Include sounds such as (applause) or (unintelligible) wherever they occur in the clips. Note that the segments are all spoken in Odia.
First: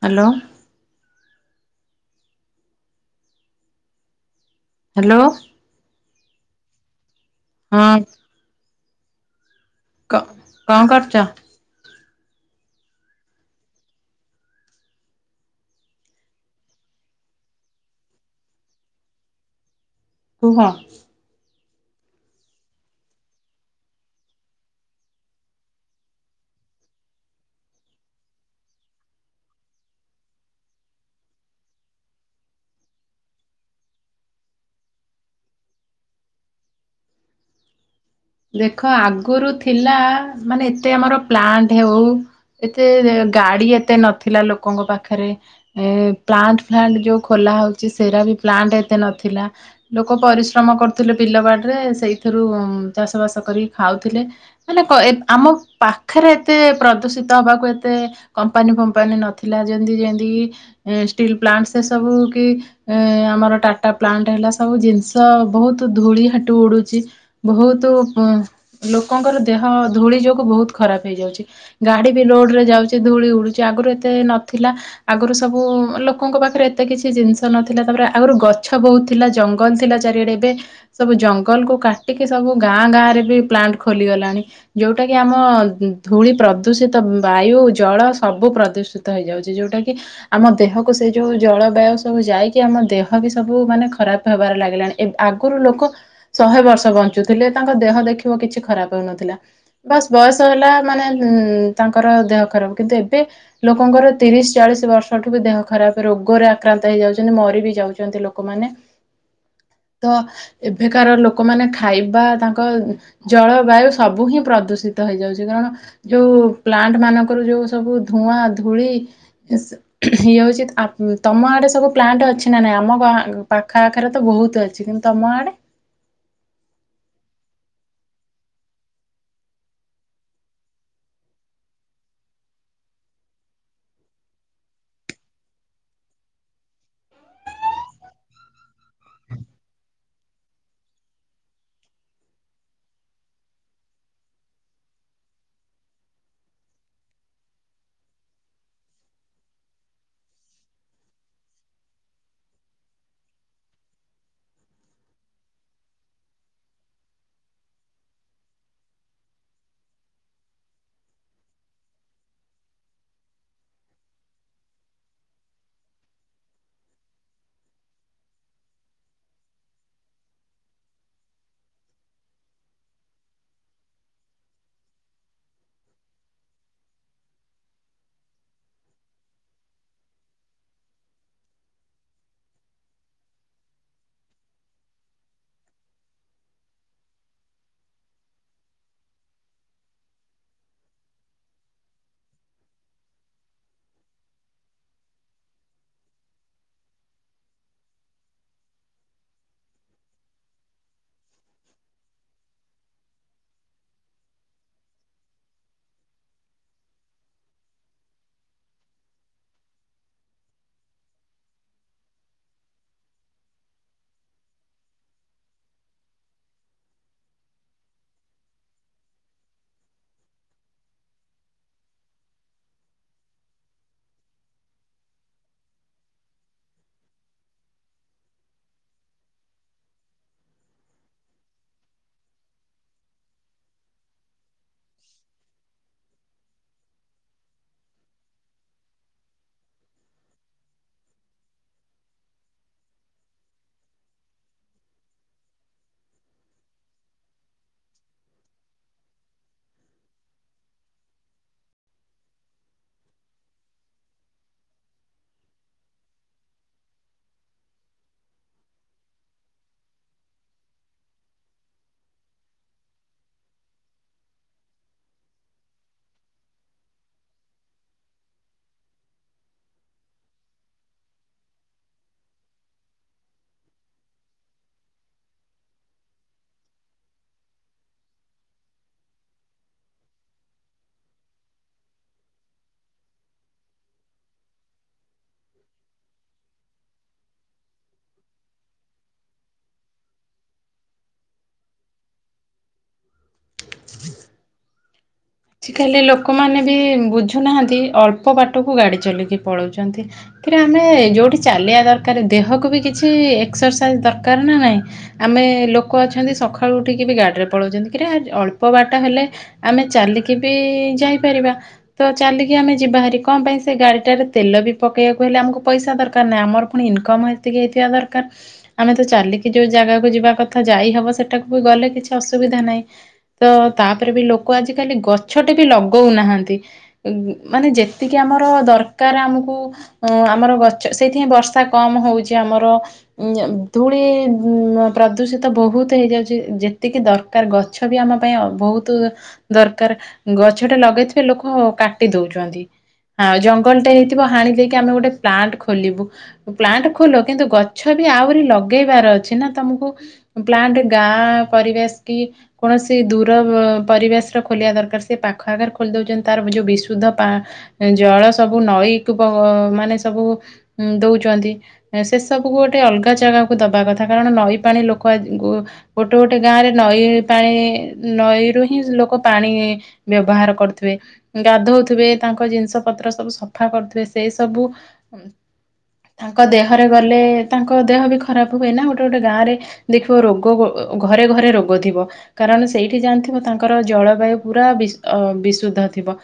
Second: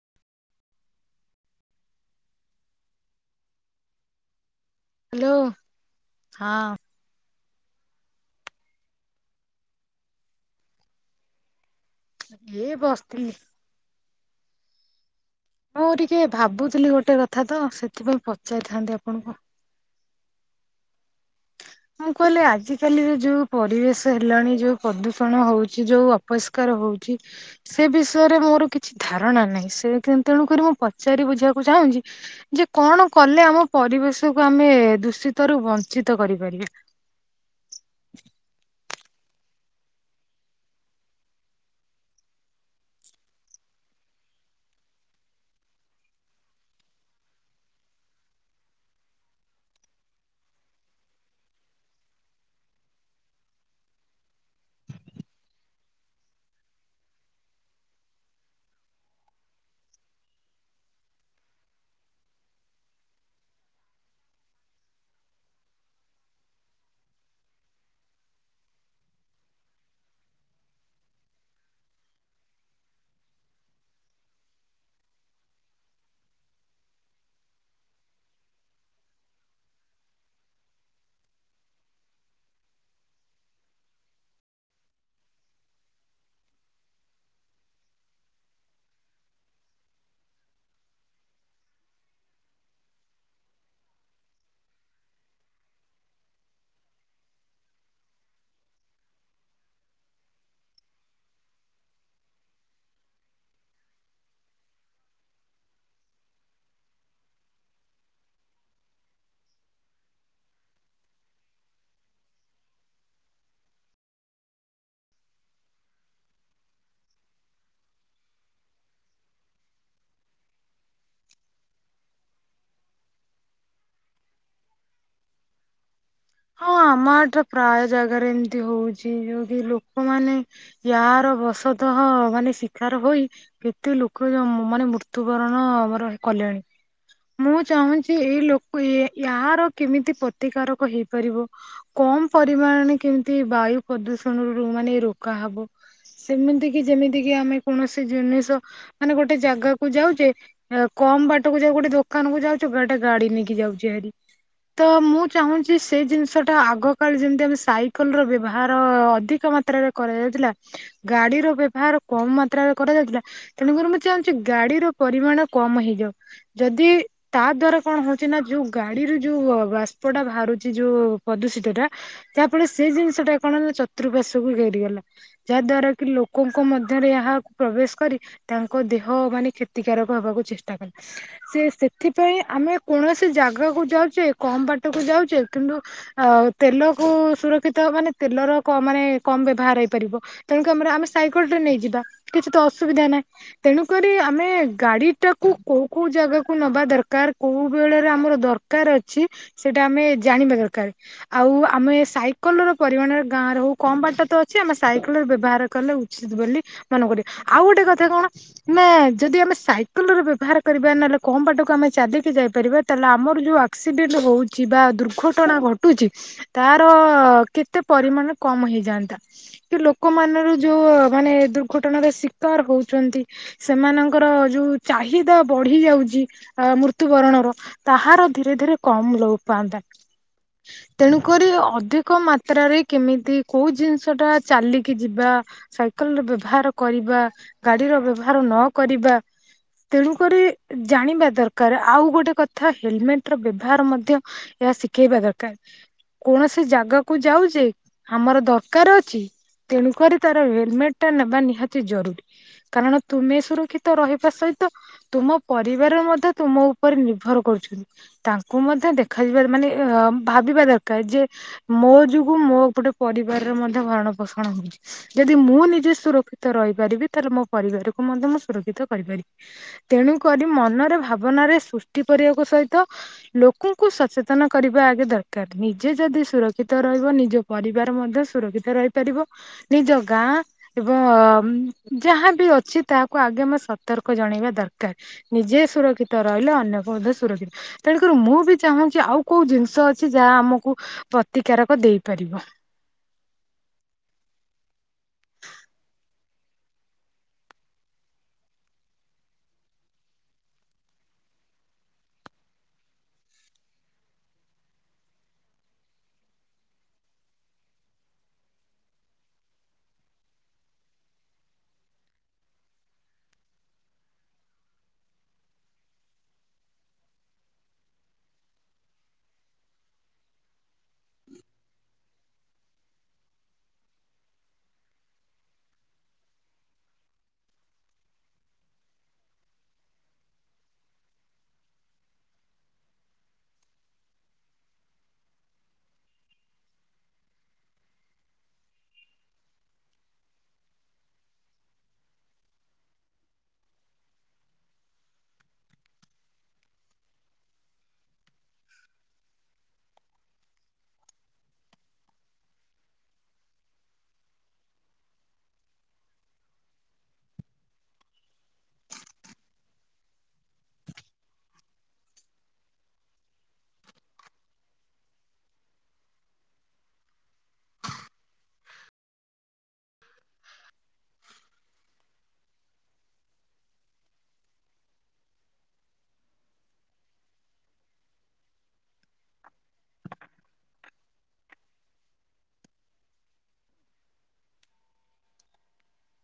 ହ୍ୟାଲୋ। ହ୍ୟାଲୋ ହଁ। ହଁ। କଣ କରୁଚ? ଏ ବସିଥିଲି। ମୁଁ ଟିକେ ଭାବୁଥିଲି ଗୋଟେ କଥା ତ ସେଥିପାଇଁ ପଚାରିଥାନ୍ତି ଆପଣଙ୍କୁ କୁହ। ମୁଁ କହିଲି ଆଜିକାଲିରେ ଯୋଉ ପରିବେଶ ହେଲାଣି ଯୋଉ ପ୍ରଦୂଷଣ ହଉଛି ଯୋଉ ଅପରିଷ୍କାର ହଉଛି ସେ ବିଷୟରେ ମୋର କିଛି ଧାରଣା ନାହିଁ। ସେ ତେଣୁକରି ମୁଁ ପଚାରି ବୁଝିବାକୁ ଚାହୁଁଛି ଯେ କଣ କଲେ ଆମ ପରିବେଶକୁ ଆମେ ଦୂଷିତରୁ ବଞ୍ଚିତ କରିପାରିବା। ଦେଖ ଆଗରୁ ଥିଲା, ମାନେ ଏତେ ଆମର ପ୍ଲାଣ୍ଟ ହେଉ, ଏତେ ଗାଡି ଏତେ ନଥିଲା ଲୋକଙ୍କ ପାଖରେ, ଏ ପ୍ଲାଣ୍ଟ ଫ୍ଲାଣ୍ଟ ଯଉ ଖୋଲା ହଉଚି, ସେଇରା ବି ପ୍ଲାଣ୍ଟ ଏତେ ନଥିଲା। ଲୋକ ପରିଶ୍ରମ କରୁଥିଲେ ବିଲବାଡିରେ, ସେଇଥିରୁ ଚାଷ ବାସ କରି ଖାଉଥିଲେ, ମାନେ ଏ ଆମ ପାଖରେ ଏତେ ପ୍ରଦୂଷିତ ହେବାକୁ ଏତେ କମ୍ପାନୀ ଫମ୍ପାନୀ ନଥିଲା। ଯେମିତି ଯେମିତି କିି ଷ୍ଟିଲ୍ ପ୍ଲାଣ୍ଟ ସେ ସବୁ କି, ଏ ଆମର ଟାଟା ପ୍ଲାଣ୍ଟ ହେଲା ସବୁ ଜିନିଷ ବହୁତ ଧୂଳି ହାଟୁ ଉଡୁଛି। ବହୁତ ତୁ ଲୋକଙ୍କର ଦେହ ଧୂଳି ଯୋଗୁଁ ବହୁତ ଖରାପ ହେଇଯାଉଛି। ଗାଡି ବି ରୋଡରେ ଯାଉଚି, ଧୂଳି ଉଡୁଚି। ଆଗରୁ ଏତେ ନଥିଲା। ଆଗରୁ ସବୁ ଲୋକଙ୍କ ପାଖରେ ଏତେ କିଛି ଜିନିଷ ନଥିଲା। ତାପରେ ଆଗରୁ ଗଛ ବହୁତ ଥିଲା। ଜଙ୍ଗଲ ଥିଲା ଚାରିଆଡେ। ଏବେ ସବୁ ଜଙ୍ଗଲକୁ କାଟିକି ସବୁ ଗାଁ ଗାଁରେ ବି ପ୍ଲାଣ୍ଟ ଖୋଲିଗଲାଣି। ଯଉଟା କି ଆମ ଧୂଳି ପ୍ରଦୂଷିତ ବାୟୁ, ଜଳ, ସବୁ ପ୍ରଦୂଷିତ ହେଇଯାଉଚି। ଯଉଟା କି ଆମ ଦେହକୁ ସେ ଯଉ ଜଳ ବାୟୁ ସବୁ ଯାଇକି ଆମ ଦେହ ବି ସବୁ ମାନେ ଖରାପ ହେବାରେ ଲାଗିଲାଣି। ଏବ୍ ଆଗରୁ ଲୋକ ଶହେ ବର୍ଷ ବଞ୍ଚୁ ଞ୍ଚୁ ଥିଲେ। ତାଙ୍କ ଦେହ ଦେଖିବ କିଛି ଖରାପ ହଉନଥିଲା। ବାସ ବୟସ ହେଲା ମାନେ ଉ ତାଙ୍କର ଦେହ ଖରାପ କିନ୍ତୁ ଏବେ ଲୋକଙ୍କର ତିରିଶ ଚାଳିଶ ବର୍ଷଠୁ ବି ଦେହ ଖରାପ ରୋଗରେ ଆକ୍ରାନ୍ତ ହେଇଯାଉଚନ୍ତି, ମରି ବି ଯାଉଚନ୍ତି ଲୋକମାନେ। ତ ଏବେକାର ଲୋକମାନେ ଖାଇବା ତାଙ୍କ ଜଳବାୟୁ ସବୁ ହିଁ ପ୍ରଦୂଷିତ ହେଇଯାଉଚି କାରଣ ଯଉ ପ୍ଲାଣ୍ଟ ମାନଙ୍କରୁ ଯଉ ସବୁ ଧୂଆଁ, ଧୂଳି ଇଏ ହଉଚି, ଆ ତମ ଆଡେ ସବୁ ପ୍ଲାଣ୍ଟ ଅଛି ନା ନାହିଁ? ଆମ ଆ ପାଖ ଆଖରେ ତ ବହୁତ ଅଛି କିନ୍ତୁ ତମ ଆଡେ? ହଁ, ଆମ ଏଠା ପ୍ରାୟ ଜାଗାରେ ଏମିତି ହଉଚି। ଯଉ କି ଲୋକମାନେ ୟାର ବସତଃ ମାନେ ଶିକାର ହୋଇ କେତେ ଲୋକ ମାନେ ମୃତ୍ୟୁବରଣ ଆମର କଲେଣି। ମୁଁ ଚାହୁଁଚି ଏଇ ଲୋ କୁ ୟେ ୟାର କେମିତି ପ୍ରତିକାରକ ହେଇପାରିବ। କମ ପରିମାଣରେ କେମିତି ବାୟୁ ପ୍ରଦୂଷଣରୁ ମାନେ ରୋକା ହବ। ସେମିତି କି ଯେମିତି କି ଆମେ କୌଣସି ଜିନିଷ ମାନେ ଗୋଟେ ଜାଗାକୁ ଯାଉଚେ, କମ ବାଟକୁ ଯାଉ ଗୋଟେ ଦୋ ଦୋକାନକୁ ଯାଉଚୁ, ଗୋଟା ଗାଡି ନେଇକି ଯାଉଚି ହାରି ତ, ମୁଁ ଚାହୁଁଚି ସେଇ ଜିନିଷଟା ଆଗ କାଳ ଯେମିତି ଆମେ ସାଇକେଲର ବ୍ୟବହାର ଅଧିକ ମାତ୍ରାରେ କରାଯାଉଥିଲା, ଗାଡିର ବ୍ୟବହାର କମ ମାତ୍ରାରେ କରାଯାଉଥିଲା। ତେଣୁକରି ମୁଁ ଚାହୁଁଚି ଗାଡିର ପରିମାଣ କମ ହେଇଯାଉ। ଯଦି ତା ଦ୍ଵାରା କଣ ହଉଚି ନା ଯଉ ଗାଡିରୁ ଯୋଉ ବାଷ୍ପ ଟା ବାହାରୁଚି, ଯୋଉ ପ୍ରଦୂଷିତ ଟା ଯାହାଫଳରେ ସେଇ ଜିନିଷ ଟା କଣ ଚତୁପାର୍ଶ୍ଵକୁ ଘେରି ଗଲା। ଯାହା ଦ୍ଵାରା କି ଲୋକଙ୍କ ମଧ୍ୟରେ ଏହାକୁ ପ୍ରବେଶ କରି ତାଙ୍କ ଦେହ ମାନେ କ୍ଷତିକାରକ ହବାକୁ ଚେଷ୍ଟା କଲା। ସେ ସେ ଏଥିପାଇଁ ଆମେ କୌଣସି ଜାଗାକୁ ଯାଉଚେ, କମ ବାଟକୁ ଯାଉଚେ କିନ୍ତୁ ଅ ତେଲକୁ ସୁରକ୍ଷିତ ମାନେ ତେଲର କମ ମାନେ କମ ବ୍ୟବହାର ହେଇପାରିବ। ତେଣୁକରି ଆମର ଆମେ ସାଇକେଲ ଟେ ନେଇଯିବା କିଛି ତ ଅସୁବିଧା ନାହିଁ। ତେଣୁକରି ଆମେ ଗାଡିଟାକୁ କୋଉ କୋଉ ଜାଗାକୁ ନବା ଦରକାର କୋଉ ବେଳରେ ଆମର ଦରକାର ଅଛି, ସେଇଟା ଆମେ ଜାଣିବା ଦରକାର। ଆଉ ଆମେ ସାଇକେଲର ପରିମାଣ ଗାଁରେ ହଉ କମ ବାଟ ତ ଅଛି ଆମେ ସାଇକେଲରେ ବ୍ୟବହାର କଲେ, ଉଚିତ ବୋଲି ମନେକରୁ। ଆଉ ଗୋଟେ କଥା କଣ ନା ଯଦି ଆମେ ସାଇକେଲରେ ବ୍ୟବହାର କରିବା ନହେଲେ କମ ବାଟକୁ ଆମେ ଚାଲିକି ଯାଇପାରିବା, ତାହେଲେ ଆମର ଯଉ ଆକ୍ସିଡେଣ୍ଟ ହଉଚି ବା ଦୁର୍ଘଟଣା ଘଟୁଚି ତାର କେତେ ପରିମାଣ କମ ହେଇଯାଆନ୍ତା। କି ଲୋକମାନର ଯଉ ମାନେ ଦୁର୍ଘଟଣାର ଶିକାର ହଉଚନ୍ତି, ସେମାନଙ୍କର ଯଉ ଚାହିଦା ବଢ଼ି ଯାଉଚି ଜି ଆ ମୃତ୍ୟୁବରଣର, ତାହାର ଧୀରେ ଧୀରେ କମ ଲୋପ ପାଆନ୍ତା। ତେଣୁକରି ଅଧିକ ମାତ୍ରାରେ କେମିତି କଉ ଜିନିଷ ଟା ଚାଲିକି ଯିବା, ସାଇକେଲର ବ୍ୟବହାର କରିବା, ଗାଡିର ବ୍ୟବହାର ନ କରିବା, ତେଣୁକରି ଜାଣିବା ଦରକାର। ଆଉ ଗୋଟେ କଥା ହେଲମେଟର ବ୍ୟବହାର ମଧ୍ୟ ଏହା ଶିଖେଇବା ଦରକାର। କୌଣସି ଜାଗାକୁୁ ଯାଉଚେ ଆମର ଦରକାର ଅଛି, ତେଣୁକରି ତାର ହେଲମେଟଟା ନେବା ନିହାତି ଜରୁରୀ। କାରଣ ତୁମେ ସୁରକ୍ଷିତ ରହିବା ସହିତ ତୁମ ପରିବାର ମଧ୍ୟ ତୁମ ଉପରେ ନିର୍ଭର କରୁଚନ୍ତି। ତାଙ୍କୁ ମଧ୍ୟ ଦେଖାଯିବା ମାନେ ଏ ଭାବିବା ଦରକାର ଯେ, ମୋ ଯୋଗୁଁ ମୋ ଗୋଟେ ପରିବାରର ମଧ୍ୟ ଭରଣ ପୋଷଣ ହଉଚି। ଯଦି ମୁଁ ନିଜେ ସୁରକ୍ଷିତ ରହିପାରିବି ତାହେଲେ ମୋ ପରିବାରକୁ ମଧ୍ୟ ମୁଁ ସୁରକ୍ଷିତ କରିପାରିବି। ତେଣୁ କରି ମନରେ ଭାବନାରେ ସୃଷ୍ଟି କରିବାକୁ ସହିତ ଲୋକଙ୍କୁ ସଚେତନ କରିବା ଆଗେ ଦରକାର। ନିଜେ ଯଦି ସୁରକ୍ଷିତ ରହିବ, ନିଜ ପରିବାର ମଧ୍ୟ ସୁରକ୍ଷିତ ରହିପାରିବ। ନିଜ ଗାଁ ଏବଂ ଅ ଯାହାବି ଅଛି ତାହାକୁ ଆଗେ ଆମେ ସତର୍କ ଜଣେଇବା ଦର କାର। ନିଜେ ସୁରକ୍ଷିତ ରହିଲେ ଅନ୍ୟକୁ ମଧ୍ୟ ସୁରକ୍ଷିତ। ତେଣୁକରି ମୁଁ ବି ଚାହୁଁଚି, ଆଉ କୋଉ ଜିନିଷ ଅଛି ଯାହା ଆମକୁ ପ୍ରତିକାରକ ଦେଇପାରିବ। (unintelligible) ଆଜିକାଲି ଲୋକ ଲୋକମାନେ ବି ବୁଝୁନାହାନ୍ତି ଅଳ୍ପ ବାଟକୁ ଗାଡି ଚଲେଇକି ପଳଉଚନ୍ତି। ଏଥିରେ ଆମେ ଯଉଠି ଚାଲିବା ଦରକାର ଦେହକୁ ବି କିଛି ଏକ୍ସରସାଇଜ ଦରକାର ନା ନାଇଁ, ଆମେ ଲୋକ ଅଛନ୍ତି ସଖାଳୁ ଉଠିକି ବି ଗାଡିରେ ପଳଉଚନ୍ତି, କିରେ ଅଳ୍ପ ବାଟ ହେଲେ ଆମେ ଚାଲିକି ଏବେ ଯାଇପାରିବା ତ ଚାଲିକି ଆମେ ଯିବାହାରି କଣ ପାଇଁ ସେ ଗାଡିଟାରେ ତେଲ ବି ପକେଇବାକୁ ହେଲେ ଆମକୁ ପଇସା ଦରକାର ନାଇଁ। ଆମର ପୁଣି ଇନକମ ଏତିକି ହେଇଥିବା ଦରକାର। ଆମେ ତ ଚାଲିକି ଯଉ ଜାଗାକୁ ଯିବା କଥା ଯାଇହବ ସେଟାକୁ ବି ଗଲେ କିଛି ଅସୁବିଧା ନାହିଁ। ତ ତାପରେ ବି ଲୋକ ଆଜିକାଲି ଗର୍ ଗଛଟେ ବି ଲଗଉନାହାନ୍ତି। ମାନେ ଯେତିକି ଆମର ଦରକାର ଆମକୁ ଉଁ ଆମର ଗଛ ସେଇଥିପାଇଁ ବର୍ଷା କମ ହଉଚି ଆମର ଧୂଳି ପ୍ରଦୂଷିତ ବହୁତ ହେଇଯାଉଚି। ଯେତିକି ଦରକାର ଗଛ ବି ଆମ ପାଇଁ ଆ ବହୁତ ଦରକାର। ଗଛଟା ଲଗେଇକି ଲୋକ କାଟି ଦଉଚନ୍ତି। ହଁ ଜଙ୍ଗଲଟେ ହେଇଥିବ ହାଣି ଦେଇକି ଆମେ ଗୋଟେ ପ୍ଲାଣ୍ଟ ଖୋଲିବୁ। ପ୍ଲାଣ୍ଟ ଖୋଲ, କିନ୍ତୁ ଗଛ ବି ଆହୁରି ଲଗେଇବାର ଅଛି ନା। ତମକୁ ପ୍ଲାଣ୍ଟ ଗାଁ ପରିବେଶ କି କୌଣସି ଦୂର ପ ପରିବେଶର ଖୋଲିବା ଦରକାର। ସେ ପାଖ ଆଗରେ ଖୋଲି ଦଉଚନ୍ତି। ତାର ଯୋଉ ବିଶୁଦ୍ଧ ପା ଜଳ ସବୁ ନଈ କୁ ବ ମାନେ ସବୁ ଉ ଦଉଚନ୍ତି। ସେ ସବୁକୁ ଗୋଟେ ଅଲଗା ଜାଗାକୁ ଦବା କଥା କାରଣ ନଈ ପାଣି ଲୋକ ଗୋ ଗୋଟେ ଗୋଟେ ଗାଁରେ ନଈ ପାଣି ନଈରୁ ହିଁ ଲୋକ ପାଣି ବ୍ୟବହାର କରୁଥିବେ। ଗାଧଉଥିବେ ତାଙ୍କ ଜିନିଷ ପତ୍ର ସବୁ ସଫା କରୁଥିବେ। ସେଇ ସବୁ ତାଙ୍କ ଦେହରେ ଗଲେ ତାଙ୍କ ଦେହ ବି ଖରାପ ହୁଏ ନା, ଗୋଟେ ଗୋଟେ ଗାଁରେ ଦେଖିବ ରୋଗ ଘରେ ଘରେ ରୋଗ ଥିବ କାରଣ ସେଇଠି ଜାଣିଥିବ ତାଙ୍କର ଜଳବାୟୁ ପୁରା ବିଶ୍ ଅ ବିଶୁଦ୍ଧ ଥିବ।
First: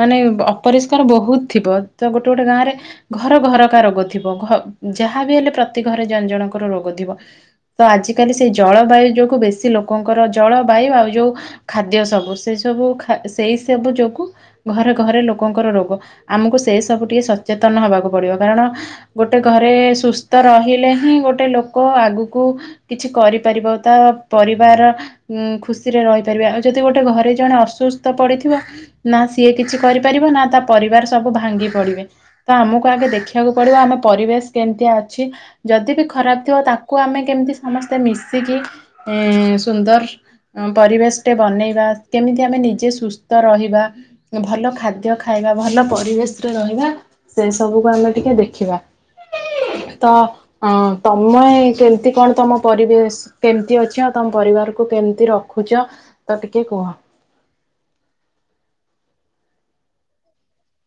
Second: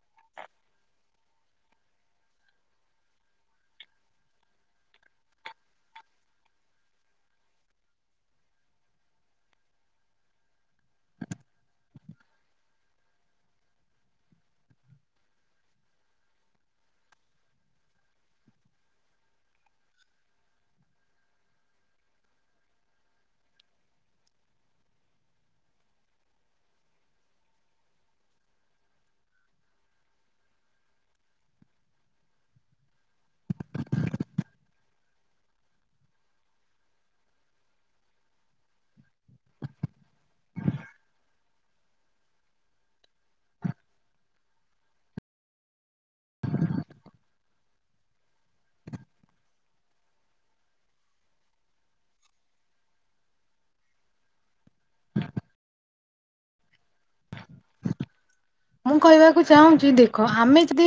ମାନେ ଅପରିଷ୍କାର ବହୁତ ଥିବ ତ ଗୋଟେ ଗୋଟେ ଗାଁ ରେ ଘର ଘରକା ରୋଗ ଥିବ। ଘ ଯାହା ବିି ହେଲେ ପ୍ରତି ଘରେ ଜଣେ ଜଣଙ୍କର ରୋଗ ଥିବ। ତ ଆଜିକାଲି ସେଇ ଜଳ ବାୟୁ ଯୋଗୁଁ ବେଶୀ ଲୋକଙ୍କର ଜଳ ବାୟୁ ଆଉ ଯଉ ଖାଦ୍ୟ ସବୁ ସେ ସବୁ ଖା ଖା ସେଇ ସବୁ ଯୋଗୁ ଘରେ ଘରେ ଲୋକଙ୍କର ରୋଗ। ଆମକୁ ସେ ସବୁ ଟିକେ ସଚେତନ ହବାକୁ ପଡିବ କାରଣ ଗୋଟେ ଘରେ ସୁସ୍ଥ ରହିଲେ ହିଁ ଗୋଟେ ଲୋକ ଆଗକୁ କିଛି କରିପାରିବ ତା ପରିବାର ଉଁ ଖୁସିରେ ରହିପାରିବ। ଆଉ ଯଦି ଗୋଟେ ଘରେ ଜଣେ ଅସୁସ୍ ତ ପଡ଼ିଥିବ, ନା ସିଏ କିଛି କରିପାରିବ ନା ତା ପରିବାର ସବୁ ଭାଙ୍ଗି ପଡ଼ିବେ। ତ ଆମକୁ ଆଗେ ଦେଖିବାକୁ ପଡ଼ିବ ଆମେ ପରିବେଶ କେମିତି ଅଛି। ଯଦି ବି ଖରାପ ଥିବ ତାକୁ ଆମେ କେମିତି ସମସ୍ତେ ମିଶିକି ଇ ସୁନ୍ଦର ଅ ପରିବେଶଟେ ବନେଇବା। କେମିତି ଆମେ ନିଜେ ସୁସ୍ଥ ରହିବା। ଭଲ ଖାଦ୍ୟ ଖାଇବା ଭଲ ପରିବେଶରେ ରହିବା। ସେ ସବୁକୁ ଆମେ ଟିକେ ଦେଖିବା। ତ ଅ ତମେ କେମତି କଣ ତମ ପରିବେଶ କେମତି ଅଛି ଆ ତମ ପରିବାରକୁ କେମିତି ରଖୁଚ ତ ଟିକେ କୁହ? ମୁଁ କହିବାକୁ ଚାହୁଁଚି, ଦେଖ ଆମେ ଯଦି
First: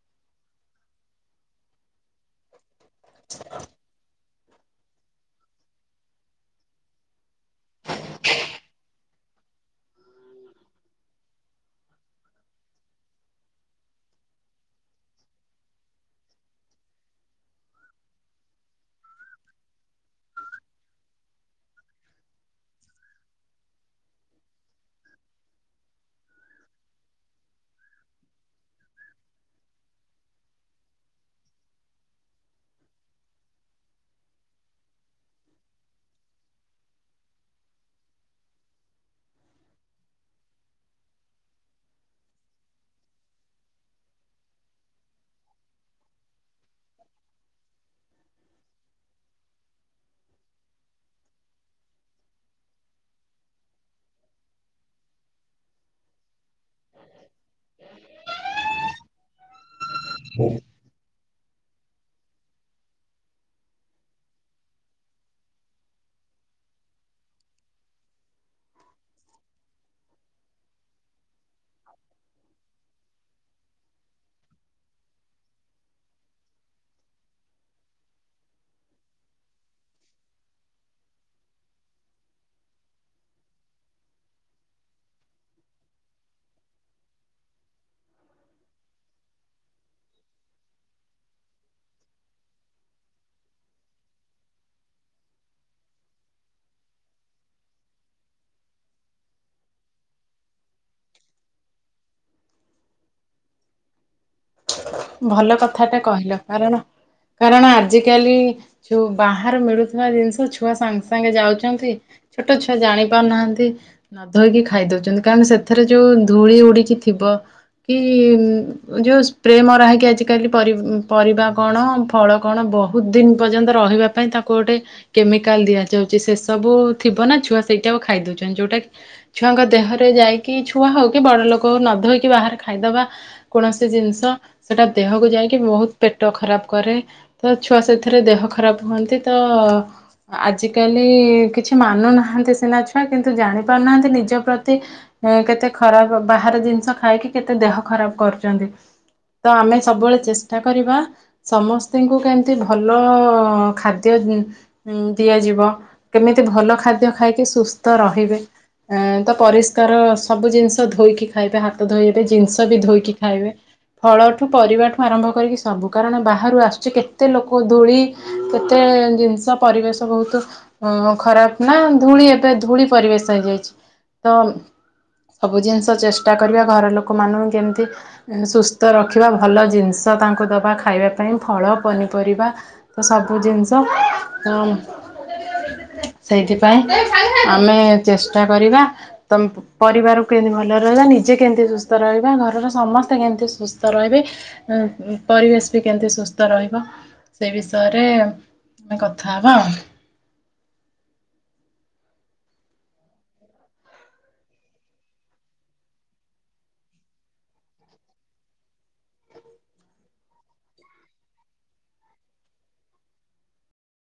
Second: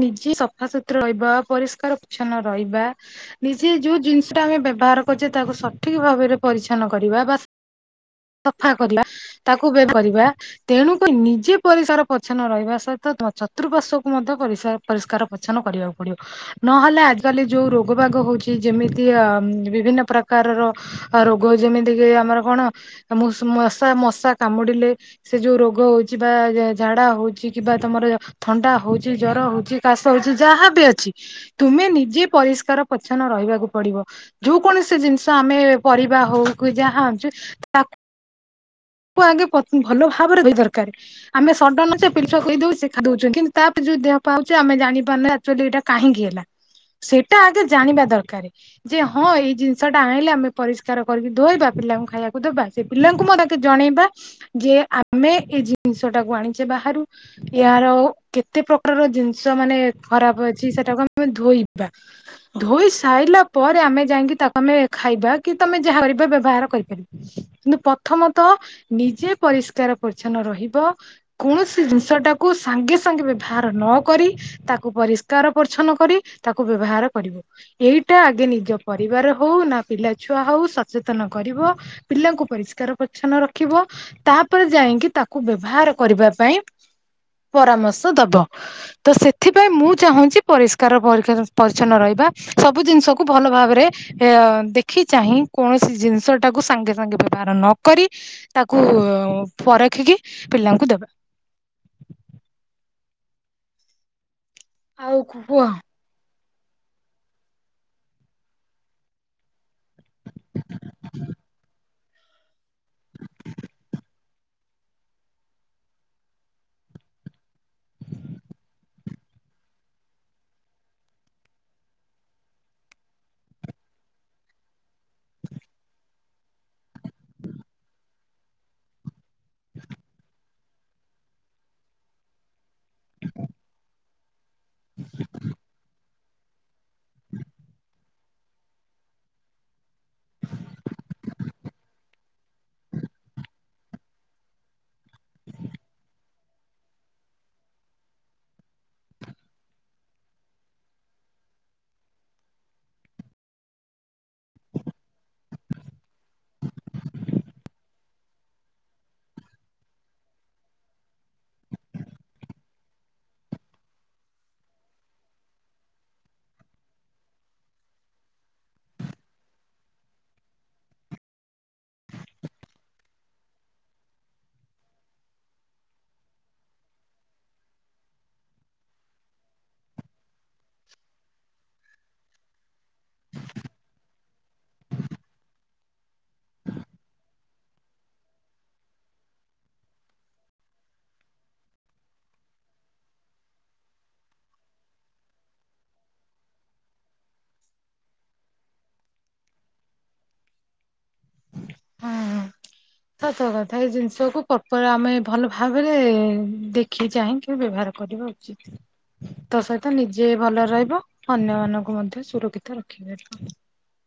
ନିଜେ ସଫାସତୁରା ରହିବା ପରିଷ୍କାର ଉଚ୍ଛନ୍ନ ରହିବା। ନିଜେ ଯଉ ଜିନିଷ ଆମେ ବ୍ୟବହାର କରୁଚେ, ତାକୁ ସଠିକ ଭାବରେ ପରିଛନ୍ନ କରିବା ବା ସଫା କରିବା ତାକୁ ବ୍ୟବ୍ କରିବା, ତେଣୁକ ନିଜେ ପରିଷାର ପର୍ଚ୍ଛନ ରହିବା ସହିତ ଚତୁଃପାର୍ଶ୍ୱକୁ ମଧ୍ୟ ପରିଷା ପରିଷ୍କାର ପରିଚ୍ଛନ କରିବାକୁ ପଡିବ। ନହେଲେ ଆଜିିକାଲି ଯଉ ରୋଗ ବାଗ ହଉଚି, ଯେମିତି ଅ ବିଭିନ୍ନ ପ୍ରକାରର ରୋଗ ଯେମିତି କିି ଆମର କଣ ଅ ମୁ ମଶା ମଶା କାମୁଡିଲେ ସେ ଯଉ ରୋଗ ହଉଚି ବା ଝାଡା ହଉଚି କିମ୍ବା ତମର ଥଣ୍ଡା ହଉଚି, ଜର ହଉଚି, କାଶ ହଉଚି ଯାହା ବି ଅଛି ତୁମେ ନିଜେ ପରିଷ୍କାର ପଚ୍ଛନ୍ନ ରହିବାକୁ ପଡିବ। ଯଉ କୌଣସି ଜିନିଷ ଆମେ ପରିବା ହଉ କି ଯାହା ଆଣଛୁ ତାକ୍ ଆଗେ ପ ଭଲ ଭାବରେ ଧୋଇ ଦରକାରେ। ଆମେ ସଡନ୍ ସେ (unintelligible) କରିଦଉ, ସେ ଖାଦ୍ୟ ଦଉଚନ୍ତି, ତାପରେ ଯଉ ଦେହ ପାହ ହେଉଚି, ଆମେ ଜାଣିପାରୁନେ ଏକଚୋଲି ଏଇଟା କାହିଁକି ହେଲା? ସେଇଟା ଆଗେ ଜାଣିବା ଦରକାରେ ଯେ, ହଁ ଏଇ ଜିନିଷ ଟା ଆଣିଲେ ଆମେ ପରିଷ୍କାର କରିକି ଧୋଇବା ପିଲାଙ୍କୁ ଖାଇବାକୁ ଦେବା। ସେ ପିଲାଙ୍କୁ ମ ଜଣେଇବା ଯେ, ଆମେ ଏଇ ଜିନିଷ ଟାକୁ ଆଣି ଯେ ବାହାରୁ ଏହାର କେତେ ପ୍ରକାରର ଜିନିଷ ମାନେ ଖରାପ ଅଛି ସେଟା କୁ ଆ ମେ ଧୋଇବା ଧୋଇ ସାରିଲା ପରେ ଆମେ ଯାଇକି ତାକୁ ଆମେ ଖାଇବା କି ତମେ ଯାହା ବ୍ୟବହାର କରିପାରିବା କିନ୍ତୁ ପ୍ରଥମ ତ ନିଜେ ପରିଷ୍କାର ପରିଚ୍ଛନ୍ନ ରହିବ କୌଣସି ଜିନିଷ ଟାକୁ ସାଙ୍ଗେ ସାଙ୍ଗେ ବ୍ୟବହାର ନ କରି ତାକୁ ପରିଷ୍କାର ପରିଚ୍ଛନ୍ନ କରି ତାକୁ ବ୍ୟବହାର କରିବ। ଏଇଟା ଆଗେ ନିଜ ପରିବାର ହଉ ନା ପିଲାଛୁଆ ହଉ ସଚେତନ କରିବ ପିଲାଙ୍କୁ ପରିଷ୍କାର ପରିଛନ୍ନ ରଖିବ ତାପରେ ଯାଇକି ତାକୁ ବ୍ୟବହାର କରିବା ପାଇଁ ପରାମର୍ଶ ଦବ ତ ସେଥିପାଇଁ ମୁଁ ଚାହୁଁଛି ପରିଷ୍କାର ପରିଚ୍ଛନ୍ନ ରହିବା ସବୁ ଜିନିଷକୁ ଭଲ ଭାବରେ ଦେଖି ଚାହିଁ କୌଣସି ଜିନିଷ ଟାକୁ ସାଙ୍ଗେ ସାଙ୍ଗେ ବ୍ୟବହାର ନ କରି ତାକୁ ପରଖିକି ପିଲାଙ୍କୁ ଦେବା। ଆଉ କୁହ। ଭଲ କଥା ଟା କହିଲ। କାରଣ କାରଣ ଆଜି କାଲି ବାହାରେ ମିଳୁ ଥିବା ଜିନିଷ ଛୁଆ ସାଙ୍ଗେ ସାଙ୍ଗେ ଯାଉଛନ୍ତି। ଛୋଟ ଛୁଆ ଜାଣି ପାରୁନାହାନ୍ତି ନଧୋଇକି ଖାଇ ଦଉଛନ୍ତି କାରକ ସେଥିରେ ଯୋଉ ଧୂଳି ଉଡିକି ଥିବ କି ଯୋଉ ପ୍ରେମ ରହିକି ଆଜିକାଲି ପରିବା କଣ ଫଳ କଣ ବହୁତ ଦିନ ପର୍ଯ୍ୟନ୍ତ ରହିବା ପାଇଁ ତାକୁ ଗୋଟେ କେମିକାଲ ଦିଆଯାଉଛି ସେସବୁ ଥିବ ନା ଛୁଆ ସେଇଟା ଆକୁ ଖାଇ ଦେେଉଛନ୍ତି ଯେଉଁଟାକି ଛୁଆଙ୍କ ଦେହରେ ଯାଇକି ଛୁଆ ହେଉ କି ବଡ଼ ଲୋକଉ ନଧୋଇକି ବାହାରେ ଖାଇଦବା କୌଣସି ଜିନିଷ ସେଟା ଦେହକୁ ଯାଇକି ବହୁତ ପେଟ ପେଟ ଖରାପ କରେ ତ ଛୁଆ ସେଥିରେ ଦେହ ଖରାପ ହୁଅନ୍ତି ତ ଆଜିକାଲି କିଛି ମାନୁନାହାନ୍ତି ସିନା ଛୁଆ କିନ୍ତୁ ଜାଣି ପାରୁନାହାନ୍ତି ନିଜ ପ୍ରତି କେତେ ଖରାପ ବାହହାର ଜିନିଷ ଖାଇକି କେତେ ଦେହ ଖରାପ କରୁଛନ୍ତି। ତ ଆମେ ସବୁବେଳେ ଚେଷ୍ଟା କରିବା ସମସ୍ତଙ୍କୁ କେମିତି ଭଲ ଖାଦ୍ୟ ଦିଆଯିବ କେମିତି ଭଲ ଖାଦ୍ୟ ଖାଇକି ସୁସ୍ଥ ରହିବେ ତ ପରିଷ୍କାର ସବୁ ଜିନିଷ ଧୋଇକି ଖାଇବେ ହାତ ଧୋଇବେ ଜିନିଷ ବି ଧୋଇକି ଖାଇବେ। ଫଳଠୁ ପରିବାଠୁ ଆରମ୍ଭ କରିକି ସବୁ କାରଣ ବାହାରୁ ଆସୁଛି କେତେ ଲୋକ ଧୂଳି କେତେ ଜିନିଷ ପରିବେଶ ବହୁତ ଖରାପ ନା ଧୂଳି ଏବେ ଧୂଳି ପରିବେଶ ହେଇଯାଇଛି। ତ ସବୁ ଜିନିଷ ଚେଷ୍ଟା କରିବା ଘର ଲୋକମାନଙ୍କୁ କେମିତି ସୁସ୍ଥ ତ ରଖିବା ଭଲ ଜିନିଷ ତାଙ୍କୁ ଦେବା ଖାଇବା ପାଇଁ ଫଳ ପନିପରିବା ତ ସବୁ ଜିନିଷ ତ ସେଇଥିପାଇଁ ଆମେ ଚେଷ୍ଟା କରିବା ତ ପରିବାରକୁ କେମିତି ଭଲ ରହିବା ନିଜେ କେମିତି ସୁସ୍ଥ ରହିବା ଘରର ସମସ୍ତେ କେମିତି ସୁସ୍ଥ ରହିବେ ପରିବେଶ ବି କେମିତି ସୁସ୍ଥ ରହିବ ସେ ବିଷୟରେ ଆମେ କଥା ହବା ଆଉ ହୁଁ ସତ କଥା ଏଇ ଜିନିଷକୁ ପ୍ରପର ଆମେ ଭଲ ଭାବରେ ଦେଖି ଚାହିଁକି ବ୍ୟବହାର କରିବା ଉଚିତ। ତ ସହିତ ନିଜେ ଭଲରେ ରହିବ ଅନ୍ୟମାନଙ୍କୁ ମଧ୍ୟ ସୁରକ୍ଷିତ ରଖାରିବ।